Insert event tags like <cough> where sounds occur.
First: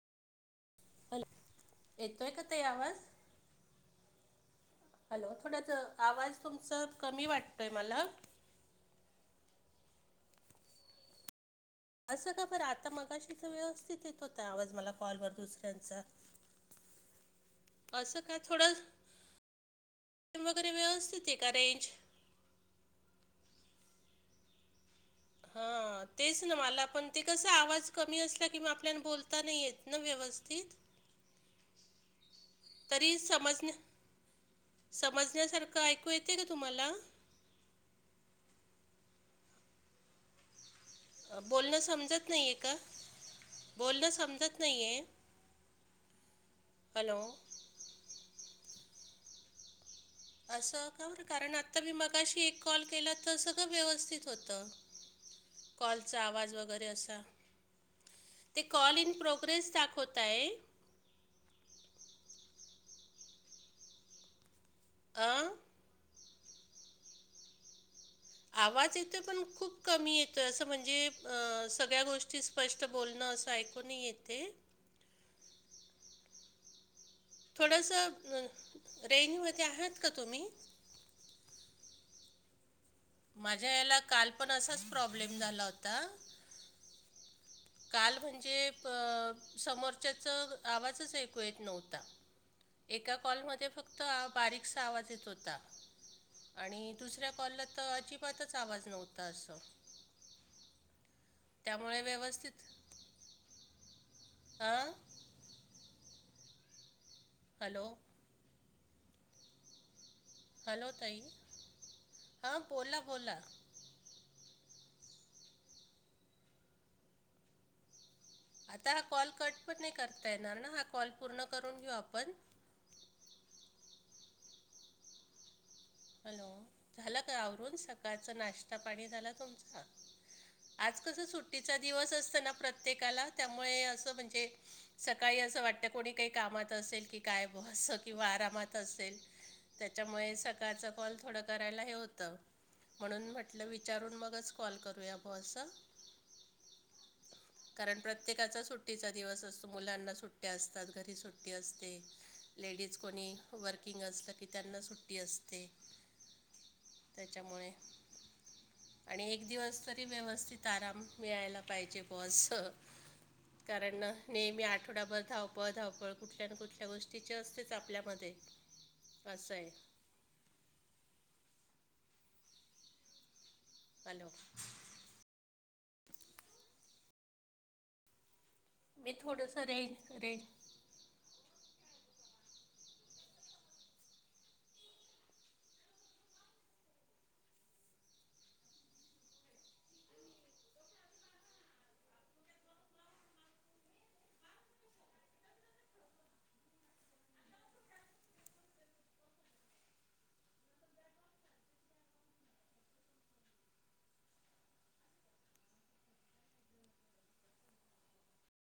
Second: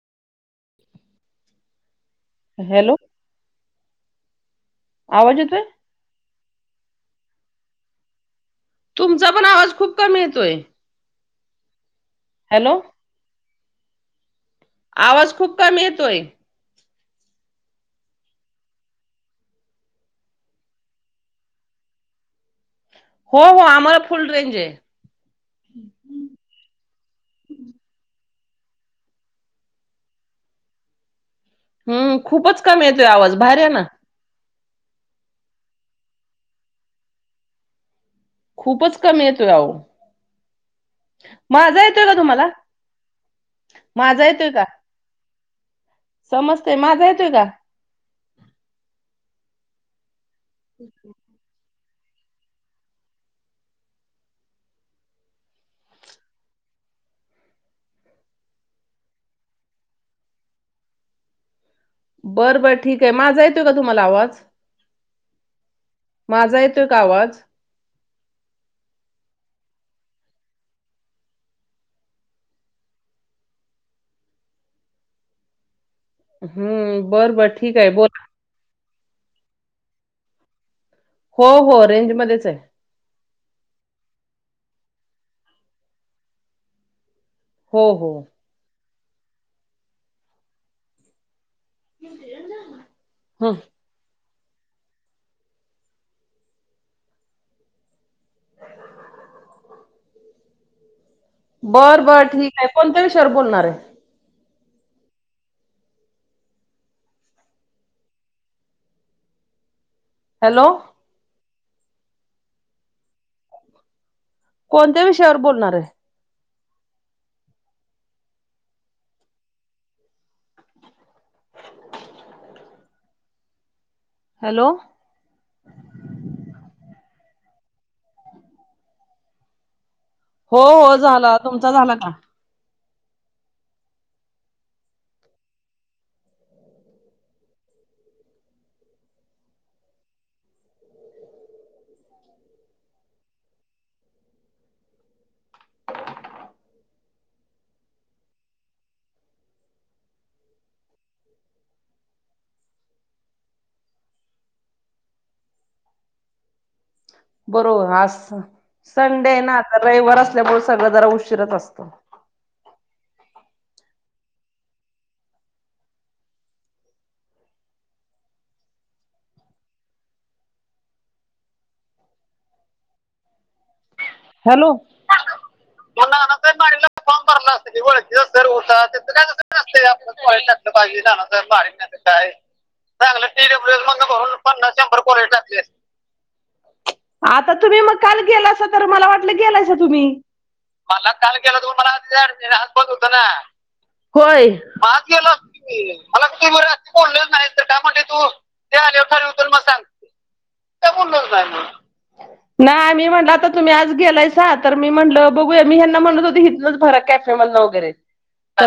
Hello! येतोय का ताई हॅलो आवाज? हॅलो! आवाज येतोय? थोड्यासा आवाज, तुमचा कमी वाटतोय मला, तुमचा पण, आवाज खूप कमी येतोय, असं का बरं, हॅलो. आता मगशी तर व्यवस्थित येत होता आवाज, मला कॉलवर आवाज खूप कमी दुसऱ्यांचा. येतोय. <unintelligible> असं काय थोडं, <unintelligible> वगैरे वेवस्तीत आहे का रेंज? हो हो आम्हाला फुल, रेंज आहे. हा, तेच ना, मला पण ते कसा आवाज कमी असला, कि मग, आपल्या बोलता नाही येत. न व्यवस्थीत, हम्म <unintelligible> खूपच कमी येतोय तरी आवाज बाहेर या समजन्या ना. समजण्यासारखं ऐकू येतय, का तुम्हाला? खूपच कमी, येतो आओ. बोलणं येतोय का समजत तुम्हाला? नाहीये का? बोलणं माझा येतोय समजत का? नाहीये? समजतय, माझा हॅलो येतोय का? असं का हो, बर कारण आत्ता मी मगाशी, एक कॉल केला तर सगळं व्यवस्थित होतं. कॉलचा आवाज, वगैरे असा. ते कॉल इन, प्रोग्रेस दाखवत आहे. बरं, बरं ठीक आहे, माझा येतोय का तुम्हाला आवाज? आं? माझा येतोय का आवाज? आवाज येतोय, पण खूप कमी येतोय, असं म्हणजे सगळ्या गोष्टी ची, स्पष्ट बोलणं असं ऐकू नाही येतय, हम्म, बरं, बरं ठीक आहे, बोला. हा, रेंज मध्ये, आहात का तुम्ही? हो, हो, रेंजमध्येच आहे. माझ्या हेला काल पण, असाच प्रॉब्लेम झाला होता. हो हो. काल म्हणजे, अ समोरच्याच आवाजच ऐकू येत नव्हता, ता, एका हं. कॉलमध्ये फक्त फक्त बारीकसा आवाज येत होता, आणि दुसऱ्या कॉलला तर अजिब बातच आवाज नव्हता असं. त्यामुळे बरं, बरं ठीक आहे. कोणत्या विशयावर बोलणार आहे? अं? हॅलो, हॅलो ताई, हां बोला बोला. कोणत्या विषयावर बोलणार आहे? आता हा कॉल कट पण नाही करता येणार ना. हा कॉल पूर्ण करून घेऊ आपण. हॅलो, हॅलो, झाला का आवरून? सकाळचं नाश्ता पाणी झाला तुमचा? हो हो आज कसं झाला तुमचा सुट्टीचा झाला का दिवस असत ना प्रत्येकाला, त्यामुळे असं म्हणजे सकाळी असं वाटतं कोणी काही कामात असेल कि काय बुवा अस. किंवा आरामात असेल. त्याच्यामुळे सकाळचा कॉल थोडं करायला हे होतं. म्हणून म्हटलं विचारून मगच कॉल करूया बुवा असं. कारण प्रत्येकाचा सुट्टीचा दिवस असतो. मुलांना सुट्ट्या असतात, घरी सुट्टी असते. लेडीज कोणी वर्किंग असलं की त्यांना सुट्टी असते. त्याच्यामुळे बरोबर. आज स संडे आणि आहे एक ना, दिवस तर तरी रविवार असल्यामुळे सगळं जरा उशीरच असतं. हो स कारण नेहमी आठवडाभर धावपळ धावपळ कुठल्या ना कुठल्या गोष्टी ची असतेच आपल्यामध्ये. असं आहे. हॅलो, हॅलो, मी थोडंसं रेंज रेंज <unintelligible> चांगलं इ डब्ल्यू एस मधनं भरून पन्नास शंभर कोलिटी टाकली असती. आता तुम्ही म काल गेला अस तर, मला वाटलं गेलासा तुम्ही. मला काल गेला तो, मला वाटलं तिड आज बंद होतं ना. होय. आज गेलो आसतो की. मला तू बर अस बोललं नाही तर काय म्हणली तू त्या आल्यावर खाली उतर म सांग. काही बोललाच नाही म. नाही मी म्हटलं आता तुम्ही आज गेलायसा तर, मी म्हटलं बघूया. मी ह्याना म्हणत होते इथनच भरा कॅफेमधन वगैरे.